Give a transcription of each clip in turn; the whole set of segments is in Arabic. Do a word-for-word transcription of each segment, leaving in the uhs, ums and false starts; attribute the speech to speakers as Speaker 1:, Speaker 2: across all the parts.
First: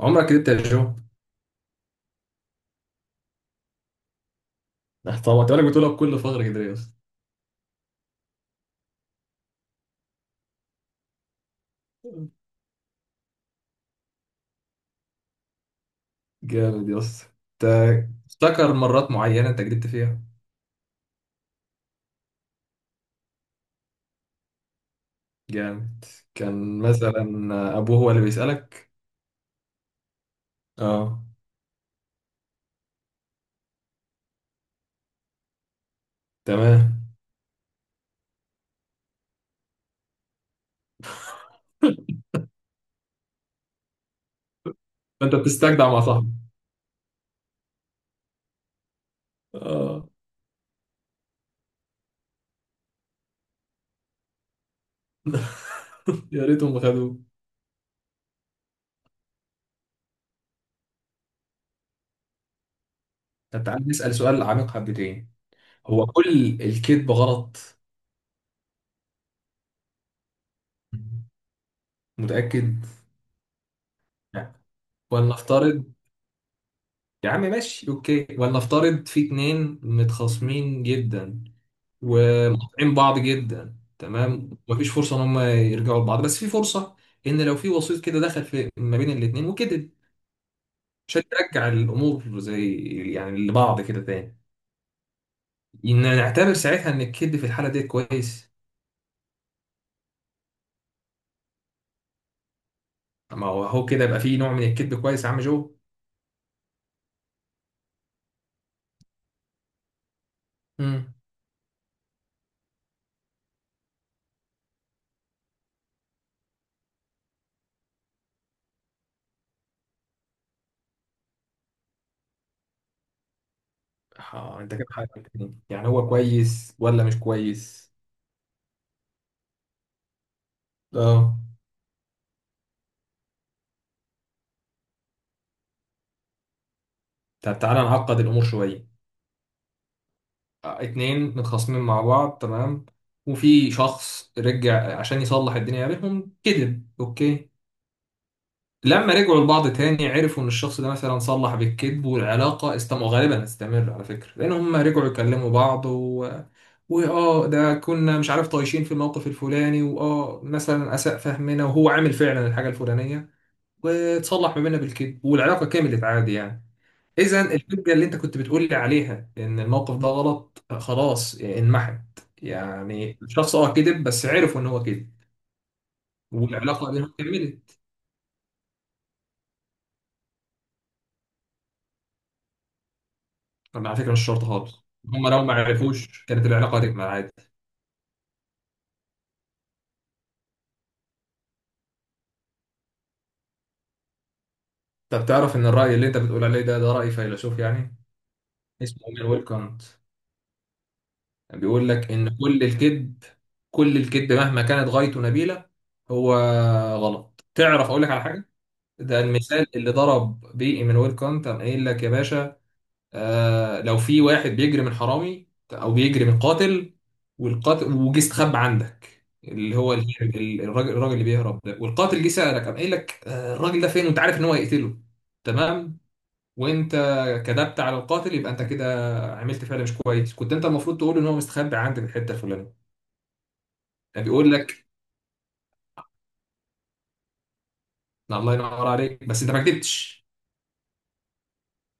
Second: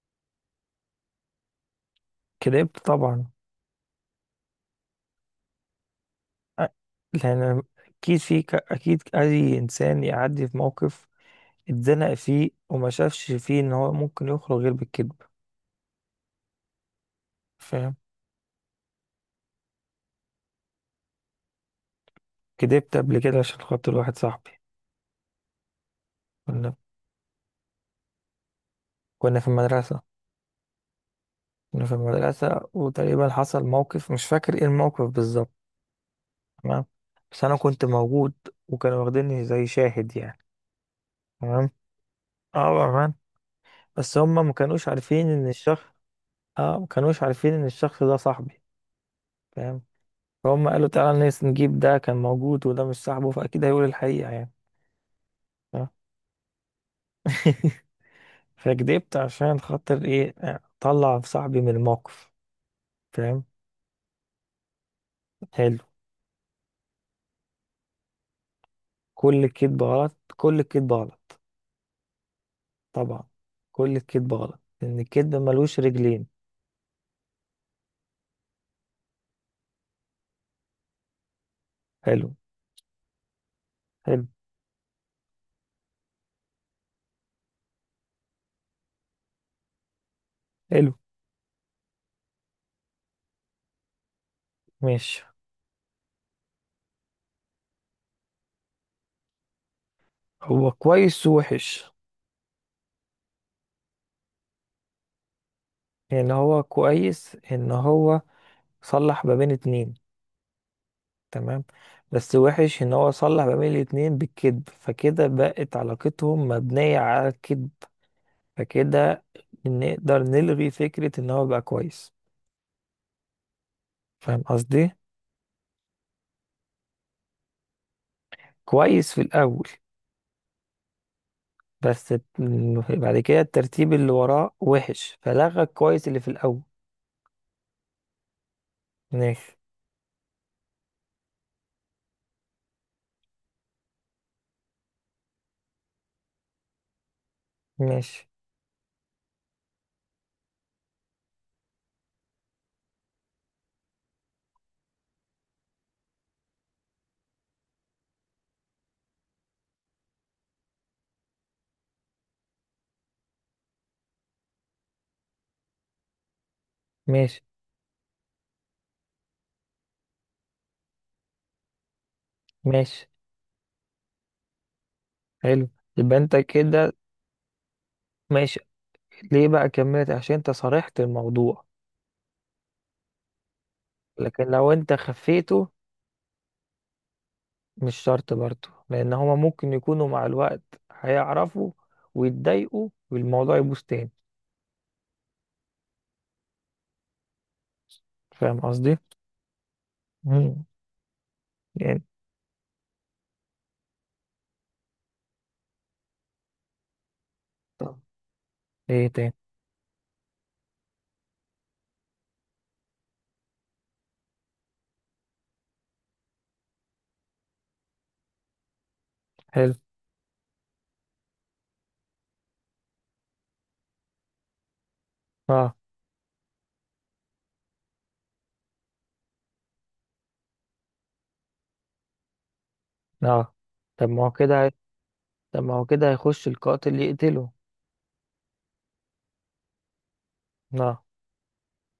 Speaker 1: عمرك كدبت يا جو.
Speaker 2: كدبت طبعا.
Speaker 1: آه، طبعا انت بالك بتقولها بكل فخر كده
Speaker 2: أ-
Speaker 1: يا اسطى.
Speaker 2: لأن أكيد في ك- أكيد أي إنسان يعدي في موقف اتزنق فيه وما شافش فيه إن هو ممكن يخرج غير بالكذب.
Speaker 1: جامد يا اسطى.
Speaker 2: فاهم؟
Speaker 1: انت افتكر مرات معينة انت كدبت فيها.
Speaker 2: كدبت قبل كده عشان خاطر واحد صاحبي.
Speaker 1: جامد.
Speaker 2: كنا
Speaker 1: كان مثلا ابوه هو اللي بيسألك.
Speaker 2: كنا في المدرسة.
Speaker 1: اه.
Speaker 2: كنا في المدرسة وتقريبا حصل موقف مش فاكر إيه الموقف بالظبط. تمام،
Speaker 1: تمام.
Speaker 2: بس أنا كنت موجود وكانوا واخديني زي شاهد يعني. تمام. اه، بأمان. بس هما ما كانوش عارفين
Speaker 1: فانت
Speaker 2: إن الشخص،
Speaker 1: بتستجدع مع صاحبك.
Speaker 2: اه ما كانوش عارفين إن الشخص ده صاحبي. فاهم.
Speaker 1: اه.
Speaker 2: فهم قالوا تعالى نس- نجيب ده كان موجود وده مش صاحبه فأكيد هيقول الحقيقة يعني. اه.
Speaker 1: يا ريتهم خدوه.
Speaker 2: فكدبت عشان خاطر إيه، أطلع صاحبي من الموقف. فاهم.
Speaker 1: طب تعالى نسأل سؤال عميق حبتين.
Speaker 2: حلو.
Speaker 1: هو كل الكذب غلط؟
Speaker 2: كل الكذب غلط، كل الكذب غلط.
Speaker 1: متأكد؟
Speaker 2: طبعا. كل الكذب
Speaker 1: لا.
Speaker 2: غلط لأن الكذب ملوش
Speaker 1: ولنفترض.
Speaker 2: رجلين.
Speaker 1: يا عم ماشي اوكي، ولنفترض في اتنين متخاصمين جدا
Speaker 2: حلو،
Speaker 1: ومقاطعين بعض جدا،
Speaker 2: حلو،
Speaker 1: تمام، ومفيش فرصه ان هم يرجعوا لبعض، بس في فرصه ان لو في وسيط كده دخل في ما بين الاثنين وكده
Speaker 2: حلو.
Speaker 1: عشان ترجع الامور زي يعني لبعض كده تاني،
Speaker 2: ماشي.
Speaker 1: ان نعتبر ساعتها ان الكذب في الحاله دي كويس.
Speaker 2: هو كويس ووحش.
Speaker 1: ما هو هو كده يبقى في نوع من الكذب كويس يا عم جو.
Speaker 2: يعني هو كويس إن هو صلح ما بين اتنين.
Speaker 1: امم.
Speaker 2: تمام. بس وحش ان هو صلح ما بين الاتنين بالكذب، فكده بقت علاقتهم مبنية على الكذب. فكده نقدر نلغي فكرة ان هو بقى كويس. فاهم
Speaker 1: اه انت كده
Speaker 2: قصدي؟
Speaker 1: حاجتين يعني، هو كويس ولا مش كويس؟
Speaker 2: كويس في الاول.
Speaker 1: اه.
Speaker 2: بس الت- بعد كده الترتيب اللي وراه وحش فلغى الكويس اللي في الاول.
Speaker 1: طب تعالى نعقد الامور شويه.
Speaker 2: ماشي.
Speaker 1: اتنين متخاصمين مع بعض، تمام، وفي شخص رجع عشان يصلح الدنيا بينهم كذب، اوكي.
Speaker 2: ماشي.
Speaker 1: لما رجعوا لبعض تاني عرفوا ان الشخص ده مثلا صلح بالكذب والعلاقة استمر غالبا هتستمر على فكرة لان هم رجعوا يكلموا بعض و... واه ده كنا مش عارف طايشين في الموقف الفلاني واه مثلا اساء فهمنا وهو عامل فعلا الحاجة الفلانية وتصلح ما بيننا بالكذب والعلاقة كملت عادي يعني. اذا
Speaker 2: ماشي.
Speaker 1: الحجه اللي انت كنت بتقول لي عليها ان الموقف ده غلط خلاص انمحت.
Speaker 2: ماشي.
Speaker 1: يعني الشخص اه كذب بس عرفوا ان هو كذب
Speaker 2: حلو. يبقى انت
Speaker 1: والعلاقه
Speaker 2: كده.
Speaker 1: بينهم كملت.
Speaker 2: ماشي. ليه بقى كملت؟ عشان انت صرحت الموضوع.
Speaker 1: طب على فكره مش
Speaker 2: لكن
Speaker 1: شرط
Speaker 2: لو
Speaker 1: خالص،
Speaker 2: انت
Speaker 1: هم لو ما
Speaker 2: خفيته،
Speaker 1: عرفوش كانت العلاقه هتكمل عادي.
Speaker 2: مش شرط برضه، لان هما ممكن يكونوا مع الوقت هيعرفوا ويتضايقوا والموضوع يبوظ تاني.
Speaker 1: طب تعرف ان الراي اللي انت بتقول عليه ده ده راي فيلسوف يعني.
Speaker 2: فاهم قصدي؟
Speaker 1: اسمه امير ويلكانت.
Speaker 2: مم.
Speaker 1: بيقول
Speaker 2: يعني.
Speaker 1: لك ان كل الكذب، كل الكذب مهما كانت غايته نبيله هو غلط. تعرف
Speaker 2: طب
Speaker 1: اقول لك على حاجه؟
Speaker 2: ايه
Speaker 1: ده
Speaker 2: تاني؟
Speaker 1: المثال اللي ضرب بيه ايمانويل كانت، قام قايل لك يا باشا آه لو في واحد بيجري من حرامي او بيجري من قاتل والقاتل وجه استخبى عندك
Speaker 2: حلو.
Speaker 1: اللي هو ال- ال- الراجل الراجل اللي بيهرب ده والقاتل جه سألك قام قايل لك آه الراجل ده فين وانت عارف ان هو هيقتله.
Speaker 2: اه.
Speaker 1: تمام. وانت كذبت على القاتل يبقى انت كده عملت فعل مش كويس، كنت انت المفروض تقول ان هو مستخبي عندك في الحته الفلانيه.
Speaker 2: اه، طب
Speaker 1: يعني
Speaker 2: ما هو
Speaker 1: بيقول
Speaker 2: كده هي-
Speaker 1: لك.
Speaker 2: طب ما هو كده هيخش القاتل يقتله.
Speaker 1: الله ينور عليك، بس انت ما كدبتش.
Speaker 2: اه.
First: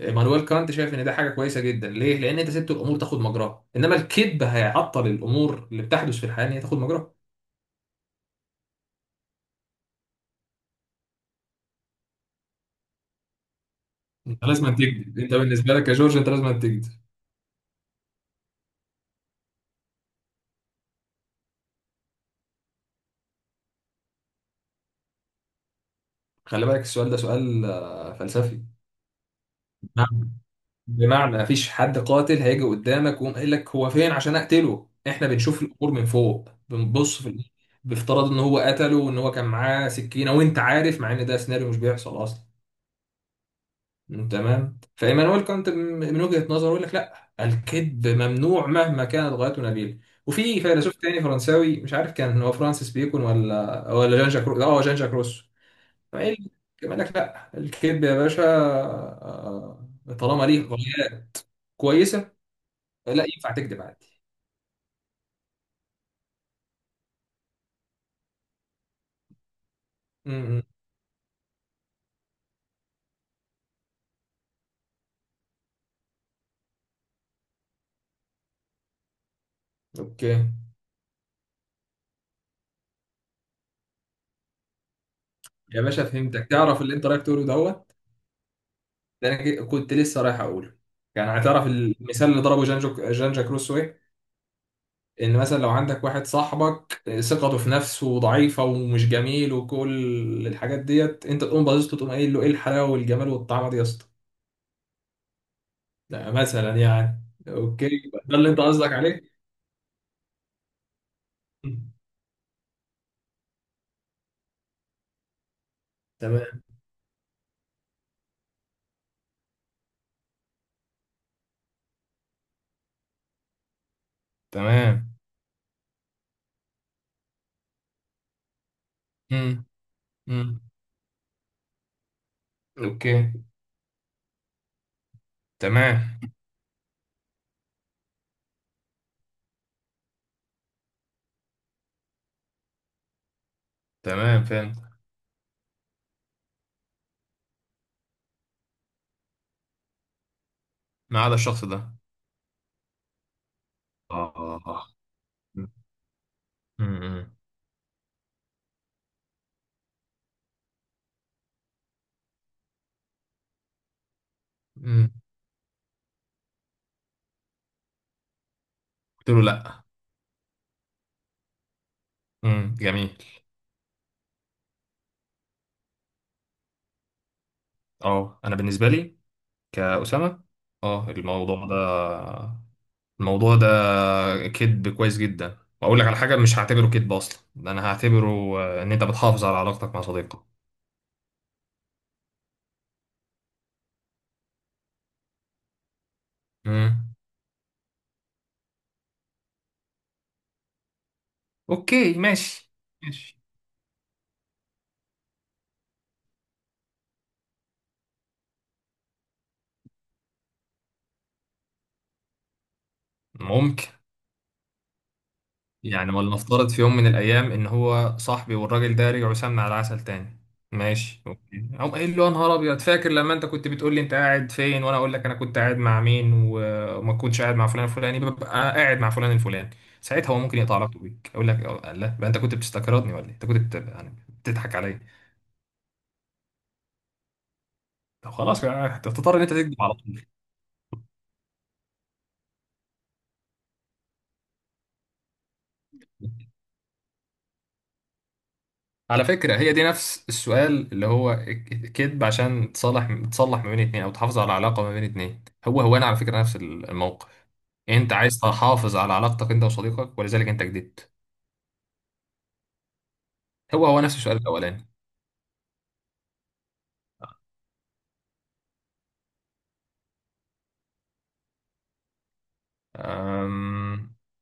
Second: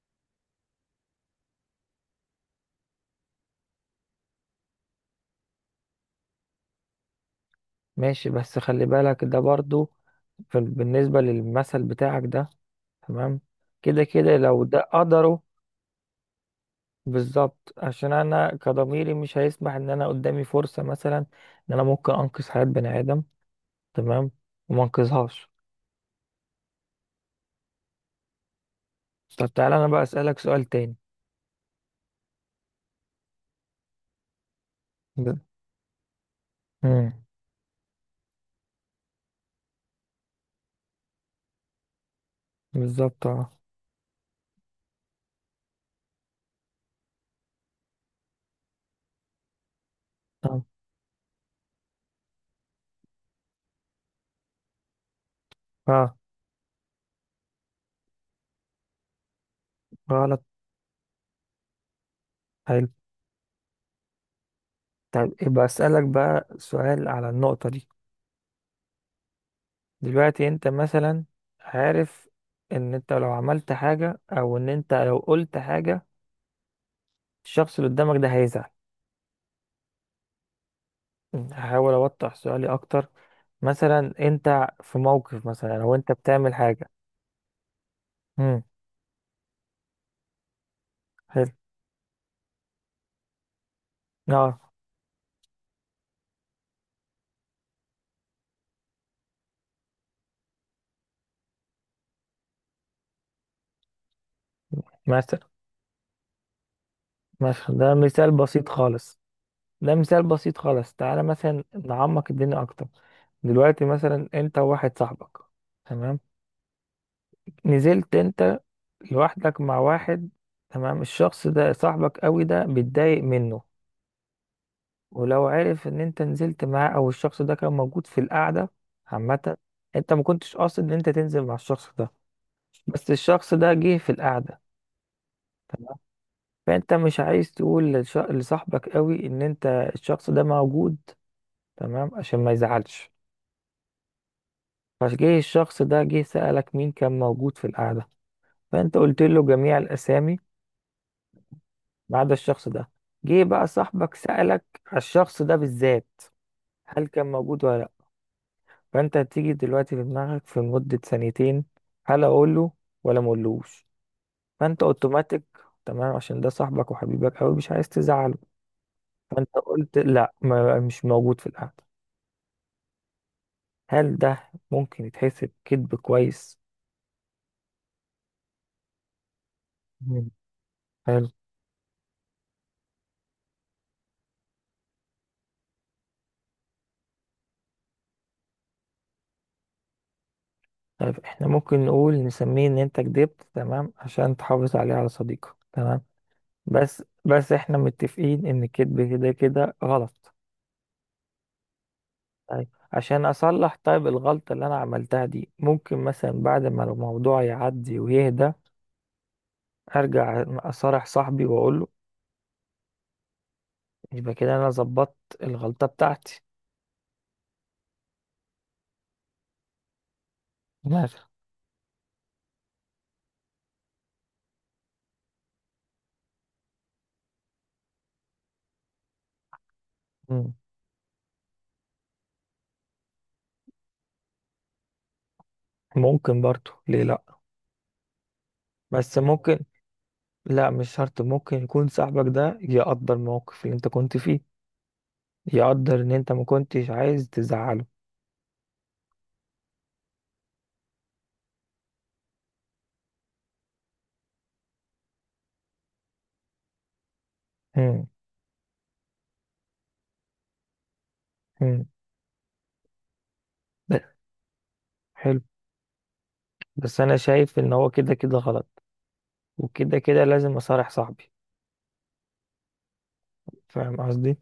Speaker 1: مانويل كانت شايف ان ده حاجه كويسه جدا، ليه؟ لان انت سبت الامور تاخد مجراها انما الكذب هيعطل الامور اللي بتحدث في الحياه ان هي تاخد مجراها.
Speaker 2: ماشي بس خلي بالك، ده برضه في، بالنسبة للمثل بتاعك ده. تمام. كده كده
Speaker 1: انت
Speaker 2: لو
Speaker 1: لازم
Speaker 2: ده
Speaker 1: تكذب، انت
Speaker 2: قدره.
Speaker 1: بالنسبه لك يا جورج انت لازم تكذب.
Speaker 2: بالظبط، عشان انا كضميري مش هيسمح ان انا قدامي فرصة مثلا ان انا ممكن انقذ حياة بني ادم. تمام. وما انقذهاش.
Speaker 1: خلي بالك السؤال ده سؤال آه، فلسفي.
Speaker 2: طب تعالى انا بقى
Speaker 1: بمعنى،
Speaker 2: اسالك سؤال تاني.
Speaker 1: بمعنى مفيش حد قاتل هيجي قدامك ويقوم قايل لك هو فين عشان اقتله، احنا
Speaker 2: ب...
Speaker 1: بنشوف الامور من فوق
Speaker 2: مم.
Speaker 1: بنبص في ال- بافتراض ان هو قتله وان هو كان معاه سكينه وانت عارف، مع ان ده سيناريو مش بيحصل اصلا.
Speaker 2: بالظبط. اه.
Speaker 1: تمام. فايمانويل كانت م- من وجهه نظره يقول لك لا، الكذب ممنوع مهما كانت غايته نبيله. وفي
Speaker 2: طب.
Speaker 1: فيلسوف تاني فرنساوي مش عارف كان هو فرانسيس بيكون ولا ولا جان جاك رو... اه جان جاك روسو،
Speaker 2: اه.
Speaker 1: ايه اللي قال لك؟ لا الكذب يا باشا آه،
Speaker 2: غلط.
Speaker 1: طالما ليه غاية كويسة
Speaker 2: حلو.
Speaker 1: لا ينفع تكذب عادي.
Speaker 2: طب يبقى اسالك بقى سؤال على النقطه دي. دلوقتي
Speaker 1: امم.
Speaker 2: انت مثلا عارف ان انت لو عملت حاجه او ان انت لو قلت حاجه الشخص اللي قدامك ده هيزعل.
Speaker 1: اوكي.
Speaker 2: هحاول اوضح سؤالي اكتر. مثلا انت في موقف
Speaker 1: يا
Speaker 2: مثلا او
Speaker 1: باشا
Speaker 2: انت
Speaker 1: فهمتك،
Speaker 2: بتعمل
Speaker 1: تعرف
Speaker 2: حاجه.
Speaker 1: اللي انت رايح تقوله دوت؟
Speaker 2: امم.
Speaker 1: ده انا ك- كنت لسه رايح اقوله. يعني
Speaker 2: حلو.
Speaker 1: هتعرف المثال اللي ضربه جانجو جانجا كروسو ايه؟
Speaker 2: اه.
Speaker 1: ان مثلا لو عندك واحد صاحبك ثقته في نفسه ضعيفه ومش جميل وكل الحاجات ديت انت تقوم باصص له تقوم قايل له ايه الحلاوه والجمال والطعمه دي يا اسطى،
Speaker 2: مثلا.
Speaker 1: ده مثلا يعني.
Speaker 2: مثلا ده
Speaker 1: اوكي.
Speaker 2: مثال
Speaker 1: ده اللي انت
Speaker 2: بسيط
Speaker 1: قصدك
Speaker 2: خالص.
Speaker 1: عليه.
Speaker 2: ده مثال بسيط خالص، تعالى مثلا نعمق الدنيا اكتر. دلوقتي مثلا انت وواحد صاحبك. تمام.
Speaker 1: تمام.
Speaker 2: نزلت انت لوحدك مع واحد. تمام. الشخص ده صاحبك قوي ده بيتضايق منه.
Speaker 1: تمام.
Speaker 2: ولو عرف ان انت نزلت معاه او الشخص ده كان موجود في القعدة عامة.
Speaker 1: امم.
Speaker 2: انت ما كنتش
Speaker 1: امم.
Speaker 2: قاصد ان انت تنزل مع الشخص ده. بس
Speaker 1: اوكي.
Speaker 2: الشخص ده جه في القعدة. تمام.
Speaker 1: تمام.
Speaker 2: فانت مش عايز تقول للش- لصاحبك قوي ان انت الشخص ده موجود. تمام، عشان ما يزعلش.
Speaker 1: تمام فهمت.
Speaker 2: فجه الشخص ده، جه سألك مين كان موجود في القعدة. فأنت قلت له جميع الأسامي
Speaker 1: ما عدا الشخص ده.
Speaker 2: ما عدا الشخص ده. جه بقى صاحبك سألك
Speaker 1: اه.
Speaker 2: على الشخص ده بالذات، هل كان
Speaker 1: امم.
Speaker 2: موجود ولا لأ. فأنت هتيجي دلوقتي في دماغك في مدة ثانيتين، هل أقوله ولا مقولوش. فأنت
Speaker 1: امم.
Speaker 2: أوتوماتيك، تمام عشان ده صاحبك وحبيبك أوي مش عايز تزعله.
Speaker 1: قلت له
Speaker 2: فأنت
Speaker 1: لا.
Speaker 2: قلت لأ، ما مش موجود في القعدة.
Speaker 1: امم جميل.
Speaker 2: هل ده ممكن يتحسب كذب كويس؟
Speaker 1: اه انا بالنسبه لي
Speaker 2: مم.
Speaker 1: كأسامه، اه
Speaker 2: حلو.
Speaker 1: الموضوع ده، الموضوع ده كذب كويس جدا، واقول لك على حاجه مش هعتبره كذب اصلا، ده انا هعتبره آه، ان انت بتحافظ على علاقتك مع صديقك.
Speaker 2: طيب احنا ممكن نقول نسميه ان انت كدبت تمام عشان تحافظ عليه على صديقك. تمام. بس
Speaker 1: امم.
Speaker 2: بس احنا متفقين ان الكذب كده كده غلط.
Speaker 1: اوكي
Speaker 2: طيب
Speaker 1: ماشي.
Speaker 2: عشان
Speaker 1: ماشي.
Speaker 2: اصلح طيب الغلطة اللي انا عملتها دي ممكن مثلا بعد ما الموضوع يعدي ويهدى، ارجع اصارح صاحبي واقول له.
Speaker 1: ممكن.
Speaker 2: يبقى كده انا ظبطت الغلطة
Speaker 1: يعني
Speaker 2: بتاعتي.
Speaker 1: ولنفترض في يوم من الأيام إن هو صاحبي والراجل ده رجعوا سمنة على عسل تاني،
Speaker 2: مثلا.
Speaker 1: ماشي أوكي، أقوم قايل له يا نهار أبيض فاكر لما أنت كنت بتقول لي أنت قاعد فين وأنا أقول لك أنا كنت قاعد مع مين و- وما كنتش قاعد مع فلان الفلاني ببقى قاعد مع فلان الفلاني، ساعتها هو
Speaker 2: مم.
Speaker 1: ممكن يقطع علاقته بيك أقول لك أه، لا يبقى أنت كنت بتستكردني ولا إيه؟ أنت كنت بت- يعني بتضحك عليا.
Speaker 2: ممكن برضو، ليه لا.
Speaker 1: طب خلاص بقى،
Speaker 2: بس
Speaker 1: هتضطر إن أنت
Speaker 2: ممكن،
Speaker 1: تكذب على طول.
Speaker 2: لا مش شرط، ممكن يكون صاحبك ده يقدر الموقف اللي انت كنت فيه، يقدر ان انت ما كنتش عايز تزعله.
Speaker 1: على فكرة هي دي نفس السؤال اللي هو كذب عشان تصلح تصلح ما بين اتنين او تحافظ على علاقة ما بين اتنين، هو هو انا على فكرة نفس الموقف.
Speaker 2: مم.
Speaker 1: انت عايز تحافظ على علاقتك انت وصديقك ولذلك انت كدبت.
Speaker 2: مم.
Speaker 1: هو
Speaker 2: ب-
Speaker 1: هو نفس السؤال الاولاني.
Speaker 2: حلو. بس انا شايف ان هو كده كده غلط. وكده كده لازم اصارح صاحبي. فاهم
Speaker 1: أم...
Speaker 2: قصدي.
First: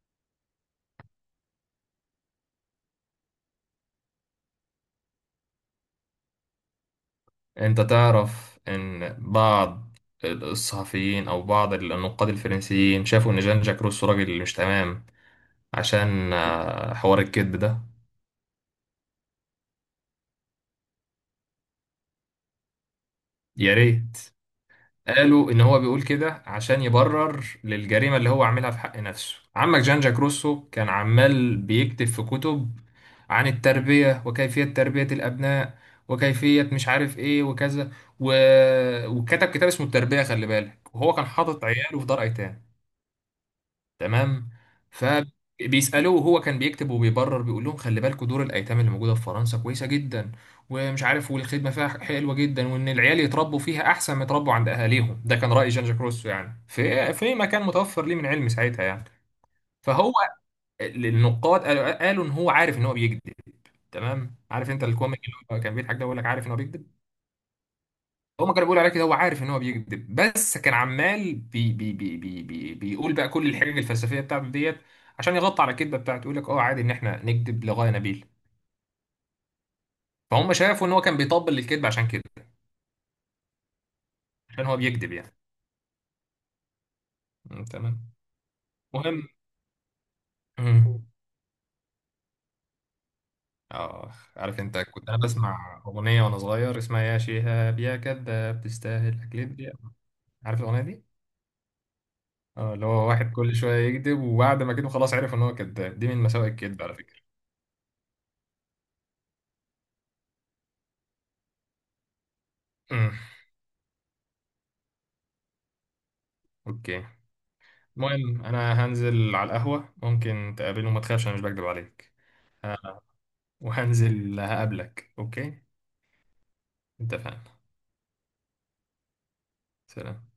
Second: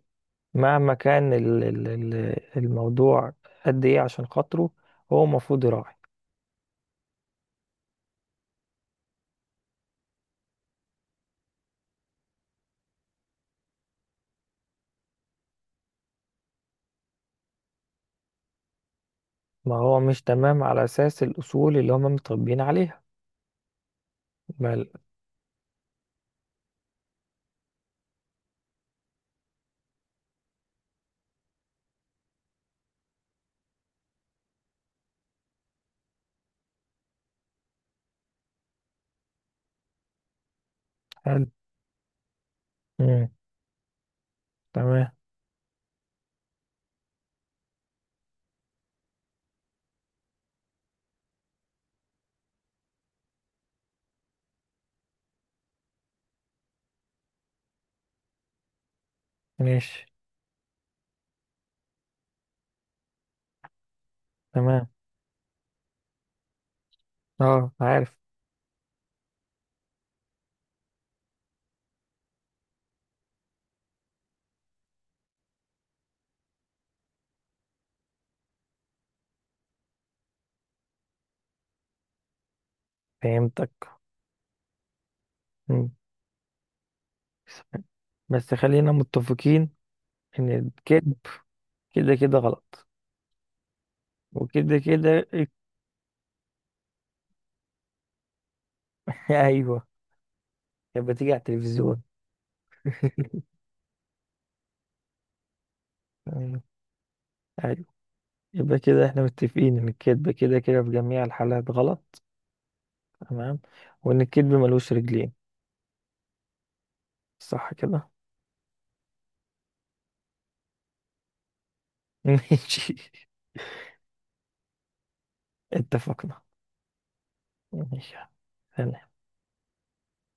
Speaker 2: مهما كان ال- ال- ال- الموضوع قد ايه عشان خاطره، هو المفروض يراعي.
Speaker 1: انت تعرف ان بعض الصحفيين او بعض النقاد الفرنسيين شافوا ان جان جاك روسو راجل مش تمام عشان آه، حوار الكذب ده.
Speaker 2: ما هو مش تمام على اساس الاصول اللي هما متربيين عليها.
Speaker 1: يا ريت.
Speaker 2: بل.
Speaker 1: قالوا ان هو بيقول كده عشان يبرر للجريمه اللي هو عاملها في حق نفسه، عمك جان جاك روسو كان عمال بيكتب في كتب عن التربيه وكيفيه تربيه الابناء وكيفيه مش عارف ايه وكذا و... وكتب كتاب اسمه التربيه خلي بالك، وهو كان
Speaker 2: حلو.
Speaker 1: حاطط عياله في دار ايتام.
Speaker 2: مم.
Speaker 1: تمام. مم.
Speaker 2: تمام.
Speaker 1: فبيسألوه وهو كان بيكتب وبيبرر بيقول لهم خلي بالكوا دور الأيتام اللي موجودة في فرنسا كويسة جدا ومش عارف والخدمة فيها حلوة جدا وإن العيال يتربوا فيها أحسن ما يتربوا عند أهاليهم، ده كان رأي جان جاك روسو يعني في آه، في مكان متوفر ليه من علم ساعتها يعني.
Speaker 2: ماشي.
Speaker 1: فهو النقاد قالوا, قالوا إن هو عارف إن هو بيكذب. تمام. عارف أنت
Speaker 2: تمام.
Speaker 1: الكوميك اللي هو كان بيضحك ده بيقول لك عارف إن هو بيكذب.
Speaker 2: اه عارف.
Speaker 1: هما كانوا بيقولوا عليه كده، هو عارف ان هو بيكذب بس كان عمال بي بي بي بي بي بيقول بقى كل الحجج الفلسفيه بتاعته ديت عشان يغطي على الكذبه بتاعته، يقول لك اه عادي ان احنا نكذب لغايه نبيل. فهم شافوا ان هو كان بيطبل للكذب عشان كده،
Speaker 2: فهمتك.
Speaker 1: عشان هو بيكذب يعني.
Speaker 2: مم.
Speaker 1: مم، تمام.
Speaker 2: بس خلينا
Speaker 1: مهم.
Speaker 2: متفقين ان
Speaker 1: مم.
Speaker 2: الكذب كده كده غلط.
Speaker 1: اه عارف
Speaker 2: وكده
Speaker 1: انت كنت انا
Speaker 2: كده.
Speaker 1: بسمع اغنيه وانا صغير اسمها يا شهاب يا كذاب تستاهل اكلت يا.
Speaker 2: ايوه.
Speaker 1: عارف الاغنيه دي؟
Speaker 2: كانت بتيجي على التلفزيون.
Speaker 1: اه اللي هو واحد كل شويه يكذب وبعد ما كده خلاص عرف ان هو كذاب، دي من مساوئ
Speaker 2: ايوه.
Speaker 1: الكذب على فكره.
Speaker 2: ايوه. يبقى كده احنا متفقين ان الكذب كده كده في جميع الحالات غلط.
Speaker 1: مم.
Speaker 2: تمام. وان الكذب ملوش رجلين.
Speaker 1: اوكي.
Speaker 2: صح كده؟
Speaker 1: المهم انا هنزل على القهوة ممكن تقابلني، وما تخافش انا مش بكدب عليك،
Speaker 2: ماشي.
Speaker 1: وهنزل هقابلك اوكي؟
Speaker 2: اتفقنا.
Speaker 1: اتفقنا.
Speaker 2: ماشي.
Speaker 1: سلام.